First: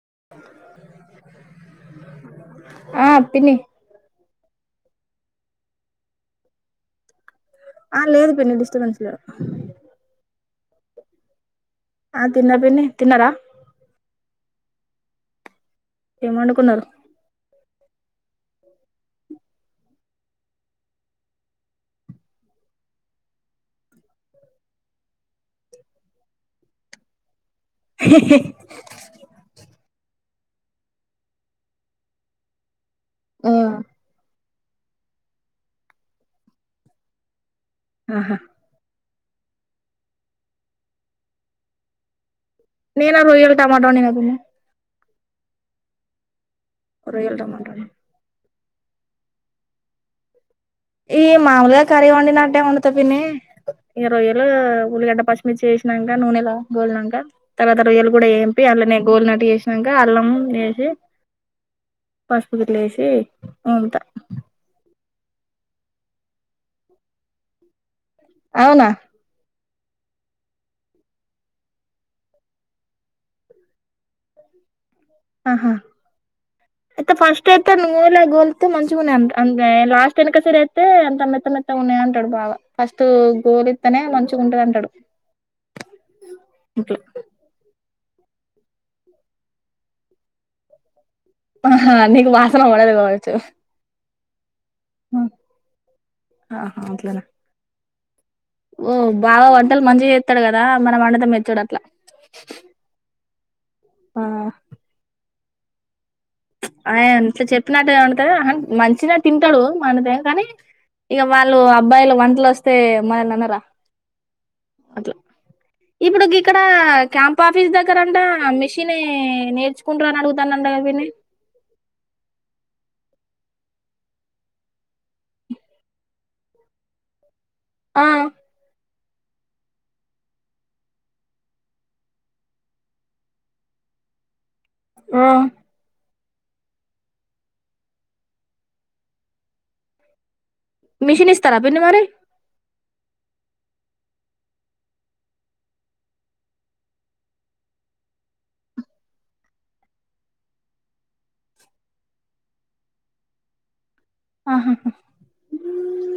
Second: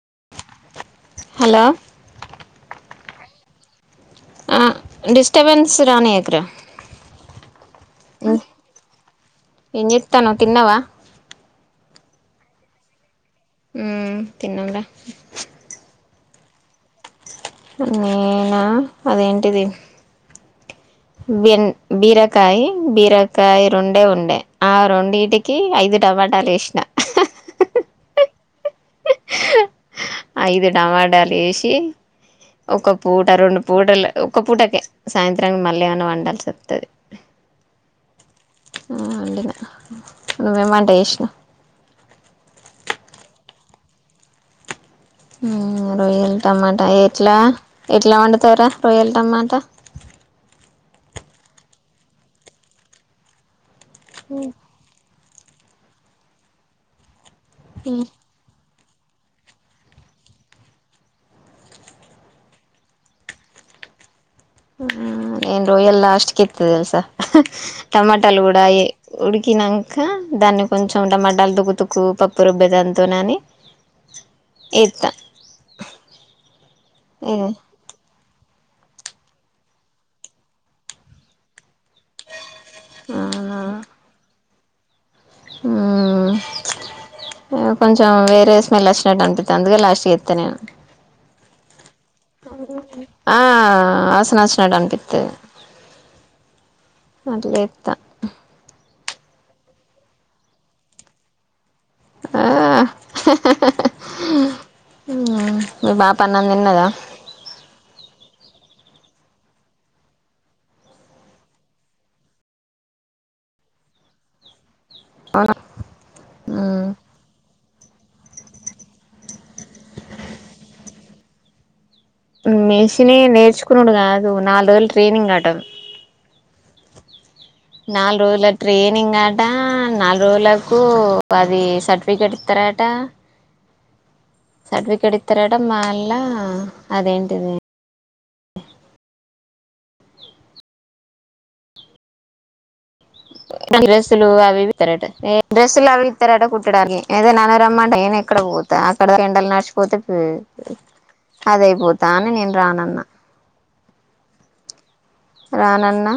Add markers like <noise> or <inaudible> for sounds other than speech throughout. <inaudible> Hello ఆ పిన్నీ disturbance రానీయకు రా ఆ లేదు పిన్ని డిస్టబెన్స్ లే తిన్నవా ఆ తిన్న పిన్ని తిన్నార హు తిన్నాం రా ఏమి వండుకున్నారు నేనా అదేంటిది బెన్ బీరకాయ బీరకాయ రెండే ఉండే ఆ రెండిటికి ఐదు టమాటాలు వేసినా <inaudible> ఐదు టమాటాలు వేసి ఒక పూట రెండు పూటలు ఒక్క పూటకే సాయంత్రానికి మళ్ళీ ఏమైనా వండాల్సి వస్తది ఆహా ఆ అంటే కదా నువ్ ఏం వంట చేసినవ్ నేన రొయ్యలు టమాటో వండిన పిన్ని హ్ రొయ్యల్ టమాటా రొయ్యల ఎట్లా టమాటా ఎట్లా వండు త్తరా కోయల్ టమాటా ఈ మాముూలుగా కర్రీ వండి నట్టే వండుతా పిన్ని ఇగ రొయ్యలు ఉల్లిగడ్డ పచ్చిమిర్చి వేసినంక నూనెలో గోలినంక తరువాత రొయ్యలు గుడా ఏం తప్పి అల్లనే గోలినట్టు చేసినంక అల్లం ఏసి పసుపు గిట్ల ఏసి వండుతా ఆ నేను రొయ్యలు లాస్ట్ కి ఏత్త తెల్సా టమాటాలు గుడ ఏ అవునా ఉడుకినాంక కా దాన్ని కొంచెం టమాటాలు దుక్కుతుక్కు పప్పు రుబ్బే దాంతోనని ఆహా అయితే ఫస్ట్ అయితే నునే గోల్ మ మంచి గున్నై అంద అంద లాస్ట్ ఎనకసిరి ఎస్తే అంత మెత్త మెత్తగా ఉన్నాయి అంటడు బావ ఫస్ట్ గోలిస్తనే మంచిగా ఉంటయ్ అంట టడు ఆ ఇ కొంచం కొంచెం వేరే స్మెల్ వచ్చినట్టు అనిపితది అందుకే లాస్ట్కు ఎత్త నేను ఆహా నీకు వాసన పడది కావచ్చు నచ్ నపిత్త ఆహా అట్లనా అ ఏత్త మ్మ్ ఓ బాగా వంటలు మంచిగా చేత్తడు కదా మనం అండుతే మెచ్చడు అట్లా ఆ ఆ మీ బాపు ఆయ ఎంత చెప్పినట్టు అంటే మంచినే తింటడు మనదే కానీ ఇక వాళ్ళు అబ్బాయిలు వంటలు వస్తే మనల్నీ అనరా అట్ల ఇప్పుడు గిక్కడ క్యాంప ఆఫీస్ దగ్గర అంట మిషినీ నేర్చుకుంటారు అని అడుగుతానట కద పిన్నీ మేషినీ నేర్చుకునుడు కాదు నాల్ రోజులు ట్రైనింగ్ అట ఆ నాలుగు రోజుల ట్రెన్ ట్రైనింగ్ అట నాలుగు రోజులకు అది సర్టిఫికెట్ ఇస్తరట సర్టిఫికేట్ ఆ ఇత్తరట మాల్ల ఆ అదేంటిది మిషన్ ఇస్తార పిన్ని మరి డ్రెస్సులు అవి ఇవి ఇత్తరట ఏ డ్రెస్సులు అవి ఇత్తరట కుట్టడానికి ఏదోనాన్నరమ్మంటే నేనెక్కడ ఒతా అక్కడ ఎండలు నర్చిపోతే పోయే అదయిపోతా అని నేను రానన్న ఆహాహా రానన్న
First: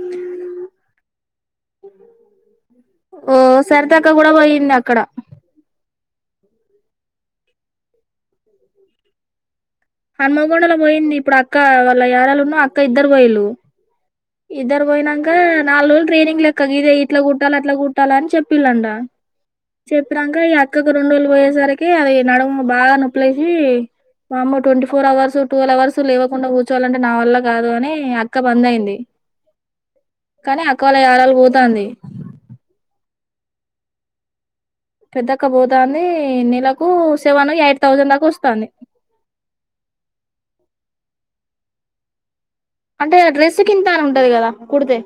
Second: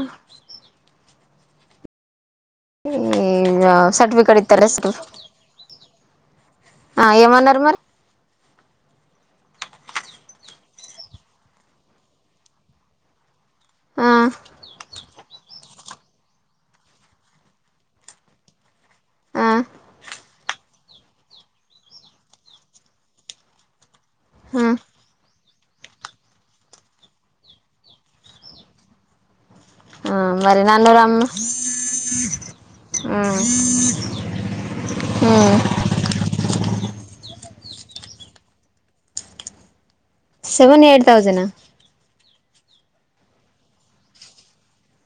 ఇ ఓ ఇగ సరితక్క గూడా సర్టిఫికేట్ బోయింది ఇస్తారా అక్కడ ఆ ఏమన్నరు మరి హనుమగొండలా పోయింది ఇప్పుడు అక్క వాళ్ళ యారళ ఉన్నా అక్క ఇద్దరు పోయిలు ఆ ఇద్దరు ఒయినంక నాల్రోజులు ట్రైనింగ్ లెక్క గిదే ఇట్లా కుట్టాలి అట్లా కుట్టాలని చెప్పిలంట ఆ చెపురాంగా ఇగ యత్ ఇంకొక రొండు రోజులు పోయేసరికి అది నడముకు బాగా నొప్పులేసి వామ్మో twenty four hours twelve hours లేకుండా కూర్చోవాలంటే నా వల్ల కాదు అని అక్క బంద్ అయింది ఆ మరి కానీ నన్ను అక్కవాళ్ళ యారాలు బోతంది ఆ పెదకబోతంది నెలకు సేవను ఎయిట్ థౌజండ్ దాకా వస్తంది సెవెన్ ఎయిట్ థౌసండ అంటే డ్రెస్ కింత అని ఉంటది గదా కుడితే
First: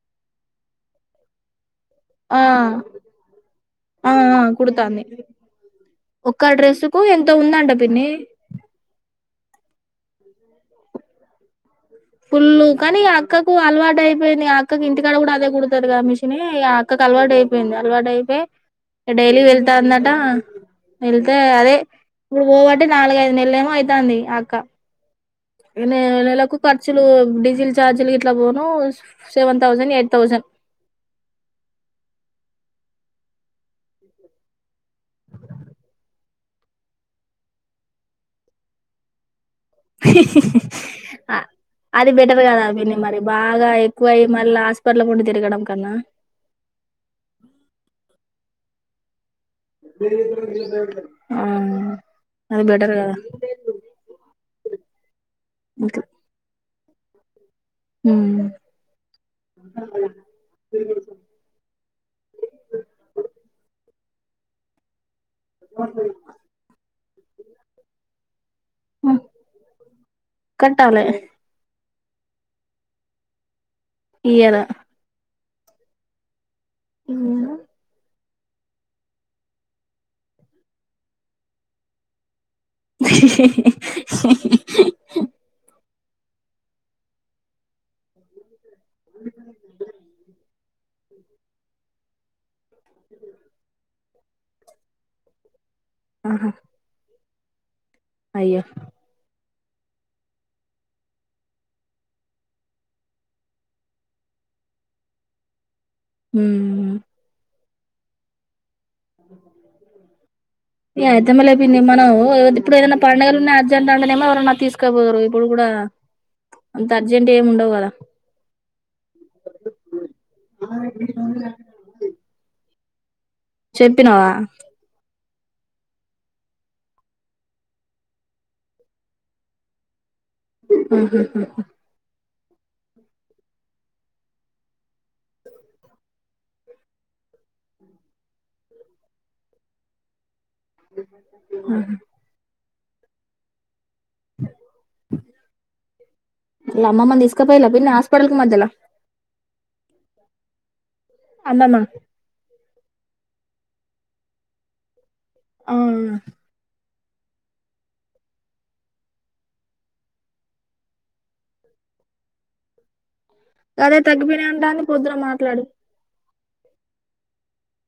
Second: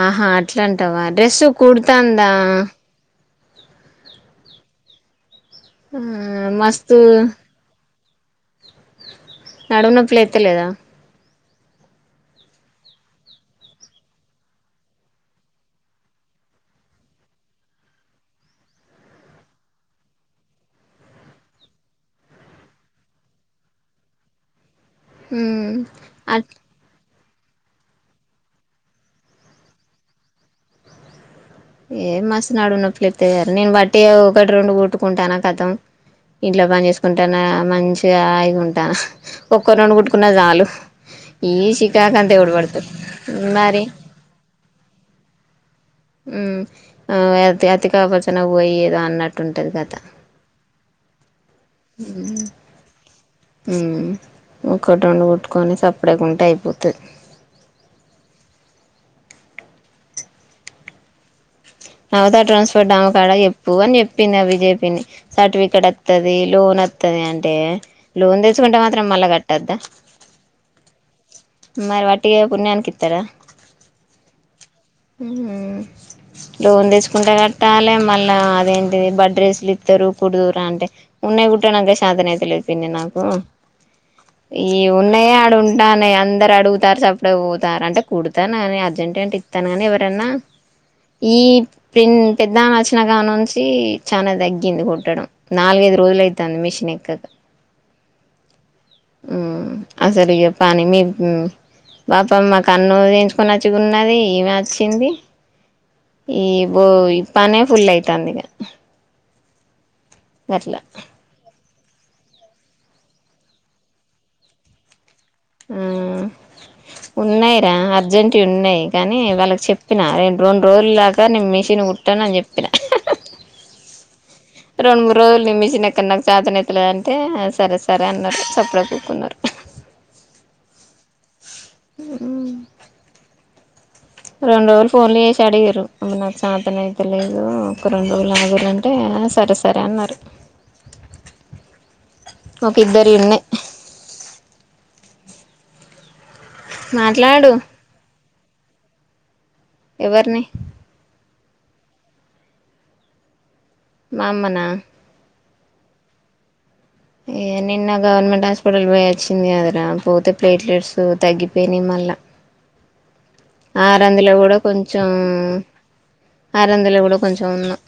ఆహా అట్లాంటవా డ్రెస్ కుడుతాండా ఆ ఆ ఆ కుడుతాంది ఆ ఒక్క డ్రెస్సు మస్తు కు ఎంతో ఉందంట పిన్ని నడుము నొప్పి లేత్తలేదా ఫుల్లు కాని అక్కకు అలవాటు అయిపోయింది ఆ అక్కకి ఇంటికాడ గూడా అదే కుడుతది గా మిషినే ఇగ అక్కకు అలవాటు అయిపోయింది అలవాటు అయిపోయి డైలీ వెళ్తాందట వెళ్తే అదే ఇప్పుడు పోబట్టి నాలుగైదు నెల్లేమో ఐతాంది అక్క ఉమ్ నే అట్ నెలకు ఖర్చులు డి సిల్ ఛార్జీల్ ఇట్లా పోను సెవెన్ థౌసండ్ ఎయిట్ థౌసండ్ ఏ మస్తు నడుమునొప్పిలేత్తది గద నేను వట్టిగ ఒకటి రొండు కుట్టుకుంటానా కతం ఇంట్లో పని చేసుకుంటానా మంచిగా హాయిగా ఉంటనా అ ఈ అది చికాకంతా బెటర్ ఎవడు కదా పడతడు పిన్ని మరి బాగా మరి ఎక్కువయ్యి మళ్ళ హాస్పిటల్ పొంటి తిరగడం కన్నా ఉమ్ అ అతి అతి కాపచనా పోయ్యేదా అన్నట్ట్ ఆ అది బెటర్ గద ఊమ్ ఒక్క <inaudible> ట్కొని ఇట్లా సప్పుడేకుంటే అయిపో త్ ఉమ్మ్ అవత ట్రాన్స్పోర్ట్ ఆమె కాడ ఎప్పు అని చెప్పింది ఆ విజేయ్ పిన్ని సర్టిఫికేట్ వత్తది లోన్ వత్ త్తది అంటే లోన్ దె <inaudible> కుంటే మాత్రం మళ్ళ కట్టద్దా కట్టాలే మరి వట్టిగా పుణ్యానికిత్తారా ఇయ్యలా మ్మ్ ఊ లోన్ తెచ్చుకుంటే కట్టాలి మళ్ లా అదేంటిది బడ్ రేస్లు ఇత్తరు కుడుదువురా అంటే ఉన్నాయి కుట్టానాకే షాతనైతలేదు పిన్ని నాకు ఈ ఉన్నాయా ఆడ ఉన్ డానే అందరు అడుగుతారు సప్పుడువుతారు అంటే కుడతా నానే అర్జెంట్‌ అంటే ఇత్తనానే ఎవరన్నా ఈ ప్రిన్ పెద్దమె వచ్చినకాడ నుంచి చానా తగ్గింది కుట్టడం నాలుగైదు ఆహా రోజలయితాంది మిషన్ ఎక్కక అయ్యో ఉమ్ అసలు ఇగ పని మీ మ్మ్ పాపం మాకు <inaudible> వచ్చికున్నది ఈమ వచ్చింది ఈ బో హ్మ్ ఈ పనే ఫుల్అయితాందిక అ అయితే మల ఎ ఇన్ని మనం ఇప్పుడు ఏదైనా పండుగలు ఉన్నా అర్జెంట్ అంటేనేమో ఎవరైన్నా తీసుకపోరు ఆ ఏమి ఉండవు ఉన్నాయిరా కదా అర్జెంట్వి ఉన్నాయి కానీ వాళ్ళకి చెప్పిన రెండు రొండు రోజుల దాకా నేను మిషిన్ కుట్టను అని చెప్పినా చెప్పినావా రెండు మూడు రోజులు నేను మిషనెక్కను నాకు చాతనాయితలే అంటే సరే సరే అన్నారు సప్పుడు కూకున్నారు ఉహు హు హు మ్ రెండు రోజులు ఫోన్లు చేసి అడిగరు అమ్ నాకు చాతనైతలేదు ఒక రెండు రోజులు అడుగురంటే సరే సరే అన్నారు ఉహు ఒక ఇద్దరి ఉన్నయి గుబ్ గుబ్ ఇల అమ్మమ్మ మాట్లాడు తీసుకపోయిలే పిన్ని ఆస కొడల్కు మధ్యలా ఎవరిని అమ్మమా మా అమ్మ నా ఆ నిన్న గవర్నమెంట్ హాస్పిటల్ పోయాచ్చింది కద రా పోతే ప్లేట్లెట్స్ తగ్గిపోయినాయి మళ్ళా అదే ఆరంధాల తగ్గిపోయినాయి కూడా అంటాంది కొంచం పొద్దున మాట్లాడి ఆరందలో కూడా కొంచెం ఉన్నా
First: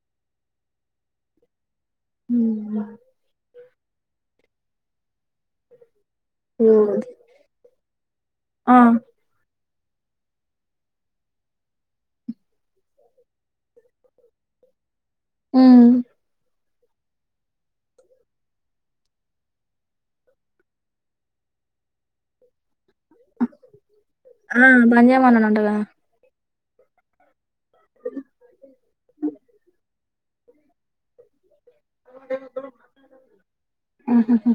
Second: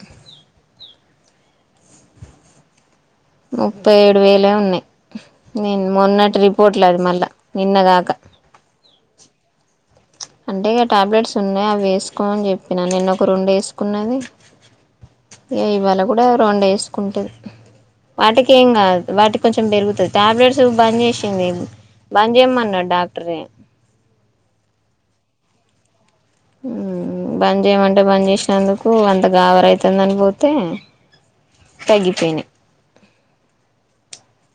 హు ముప్పై ఏడు వేలే ఉన్నాయి నేను మొన్నటి రిపోర్ట్లది మళ్ళా నిన్న గాక ఆ అంటే ఇక టాబ్లెట్స్ ఉన్నాయి అవి వేసుకోమని చెప్పినా నిన్నా ఒక రెండు వేసుకున్నది ఉమ్ ఇవాళ కూడా రెండేసి ఉంటుంది వాటికి ఏం కాదు వాటికి కొంచెం పెరుగుతుంది టాబ్లెట్స్ బంద్ చేసింది బంద్ చేయమన్నాడు డాక్ట ఆ బంద్ చేయమన్న రాంటా కదా హ్మ్ బంద్ చేయమంటే బంద్ చేసినందుకు అంత గాబర అవుతుంది అని భత తే ఆహ్ హా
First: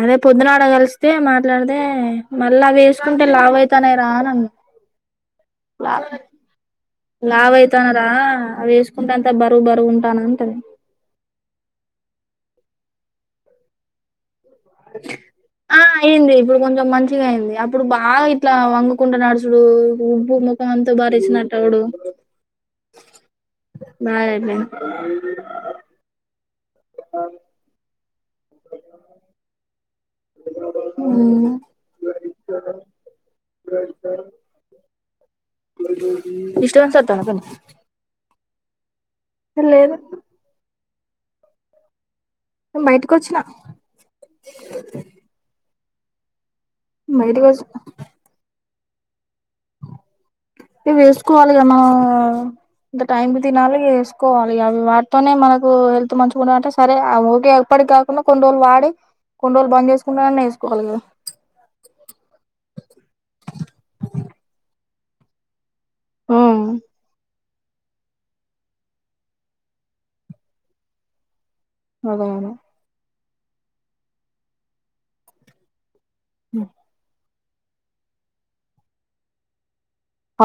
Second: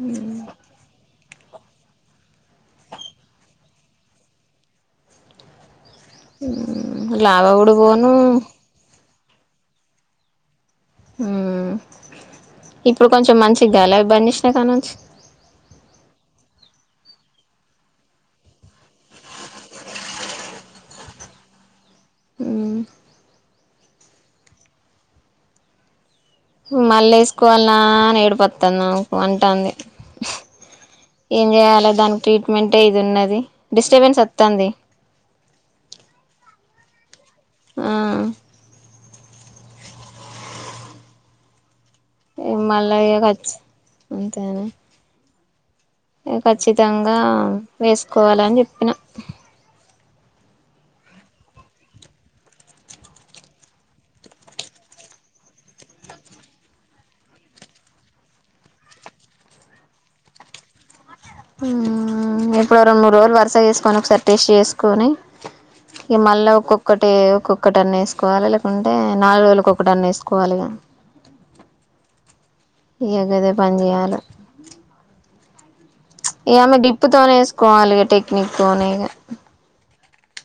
అదే పొద్దునాట క తే మాట్లాడదే మళ్ళ అవి వేసుకుంటే లావ అవుతానేరా అంధి లావావ కూడు పోను కుంటాంత బరు బరు ఉంటాన అంతది ఆ ఇప్పుడు కొంచెం మంచిగాల బంద్ కానుంచి ఆ అయింది ఇప్పుడు కొంచెం మంచిగా అయింది అప్పుడు బాగా ఇట్లా వంగకుంట నడుచడు ఉబ్బు ముఖం అంతో బారసినట్టటుడు. నాడి మళ్ళీ వేసుకోవాలా వస్తుందికు అంటుంది ఏం చేయలో దానికి ట్రీట్మెంటే ఇది ఉన్నది డిస్టర్బెన్స్ వస్తుంది. ఇష్ట వన్ సత అం ఆ హలో ఏ మళ్ళగ బయటకు వచ్చిన ఖర్చు అంతేనా ఇ ఖచ్చితంగా బయటకు వచ్చిన వేసుకోవాలని చెప్పిన ఇవి వేసుకోవాలి కదా మనం ఇంత టైంకి తినాలి వేసుకోవాలి అవి వాడుతోనే మనకు హెల్త్ మంచిగా అంటే సరే ఓకే ఎప్పటికి కాకుండా కొన్ని రోజులు వాడి కొన్ని రోజులు బంద్ చేసుకుంటానే వేసుకోవాలి కదా. ఇప్పుడు రెండు మూడు రోజులు వరుస చేసుకొని ఒకసారి టేస్ట్ చేసు. కోని ఇ మళ్ళా ఒక్కొక్కటి ఒక్కొక్క ఒక టన్ వేసుకోవాలి లేకుంటే నాలుగు రోజులకు ఒక టన్న వేసుకోవాలిగా అదా ఇగా గదే పని చేయాలి ఏమె డిప్పుతోనీ వే కోవాలిగా టెక్నిక్ తోనేగా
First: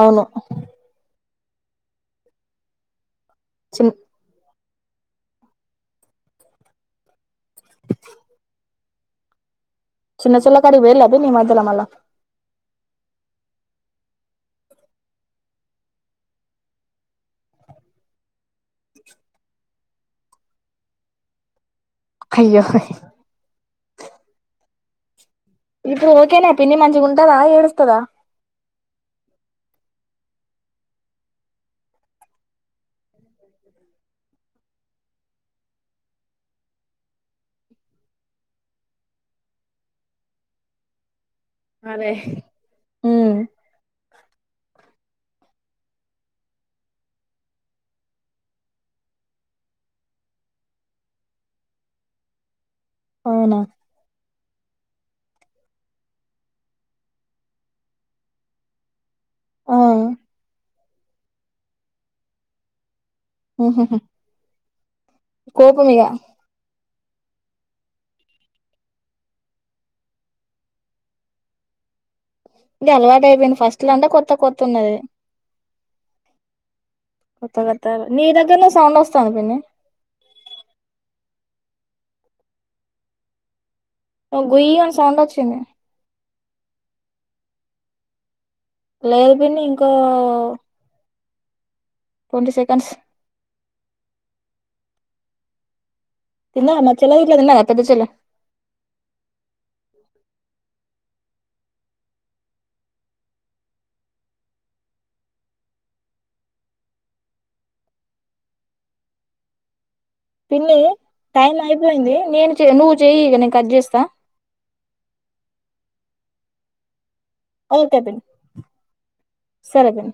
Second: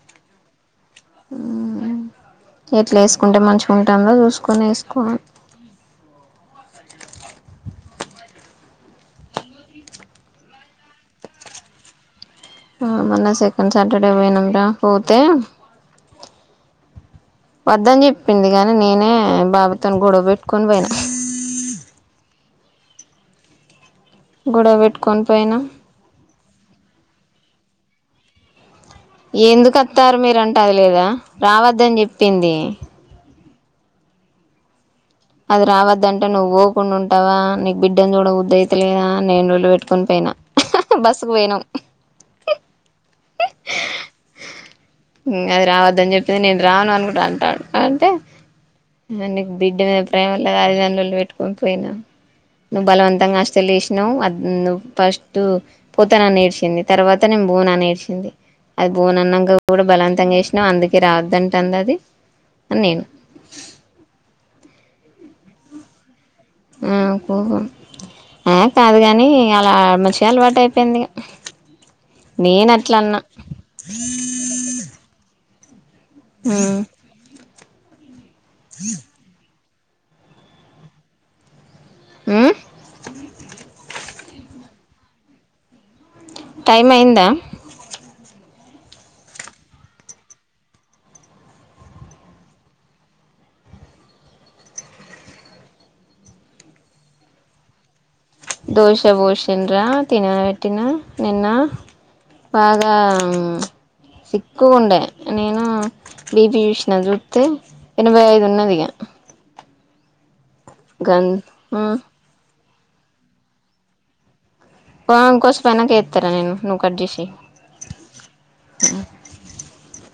అవును ఎట్లే కుంటే మంచిగా చిన్న ఉంటుందో చూసుకని కో చిన్న చెల్లె కాడికి పోయి రా పిన్ని ఈ మధ్యలమల్ల మొన్న సెకండ్ సాటర్డే పోయినం రా పోతే వద్దని చెప్పింది కానీ నేనే బాబుతోనీ గొడవ పెట్టుకొని పోయినా. అయ్యో గొడవ పెట్టుకొని పోయినాం ఇప్పుడు ఓకేనా పిన్ని మంచిగా ఉంటదా ఏడుస్తదా ఎందుకు వస్తారు మీరంట లేదా రావద్దని చెప్పింది. అది రావద్దంటే నువ్వు పోకుండా ఉంటావా నీకు బిడ్డని చూడ బుద్ధి అయితలేదా నేను లొల్లి పెట్టుకొని పోయినా బస్. అదే హామ్ అది రావద్దని చెప్పింది నేను రాను అనుకుంటా అంటా అంటే నీకు బిడ్డ మీద ప్రేమ లేదా అది ఇది అని లొల్లి పెట్టుకుని పోయిన. నువ్వు బలవంతంగా అవునా హాస్టల్ చేసినవ్ ఫస్ట్ పోతనా నేడ్చింది తర్వాత నేను పోనని ఏడ్చి. అది భోనఅన్నంక ఆ కూడా బలవంతం చేసినాం అందుకే రావద్దంటఅంది అది అని నేను హ్ హ్ కోపం ఇగ కోపం కాదు కానీ అలా మంచిగా అలవాటు అయిపోయింది ఇక ఇది అలవాటు అయిపోయింది ఫస్ట్ లొ అంటే కొత్త కొత్తవున్నది ఆ కొత్త కొత్తగా నీ దగ్గరలో సౌండ్ వస్తాంది పిన్ని ఆ చింది టైం అయిందా లేదు పిన్ని ఇంకా ట్వంటీ సెకండ్స్ తిన్నావా చెల్లె గిట్ల తిన్నదా పెద్ద చెల్లె దోస బోసిన్ రా తినబెట్టిన నిన్న బాగా సిక్కుగ ఉండే నేను బీపీ చూసిన చూస్తే ఎనభై ఐదు ఉన్నదిఇగ పిన్ని టైం అయిపోయింది నేను నువ్వు చెయ్యి ఇగ నేను కట్ చేస్తా ఆ కొద్దిసేపు అయినా ఇంకా చేస్తారా నేను నువ్వు కట్ చేసేసేయ్ ఓకే పిన్ని సరే పిన్ని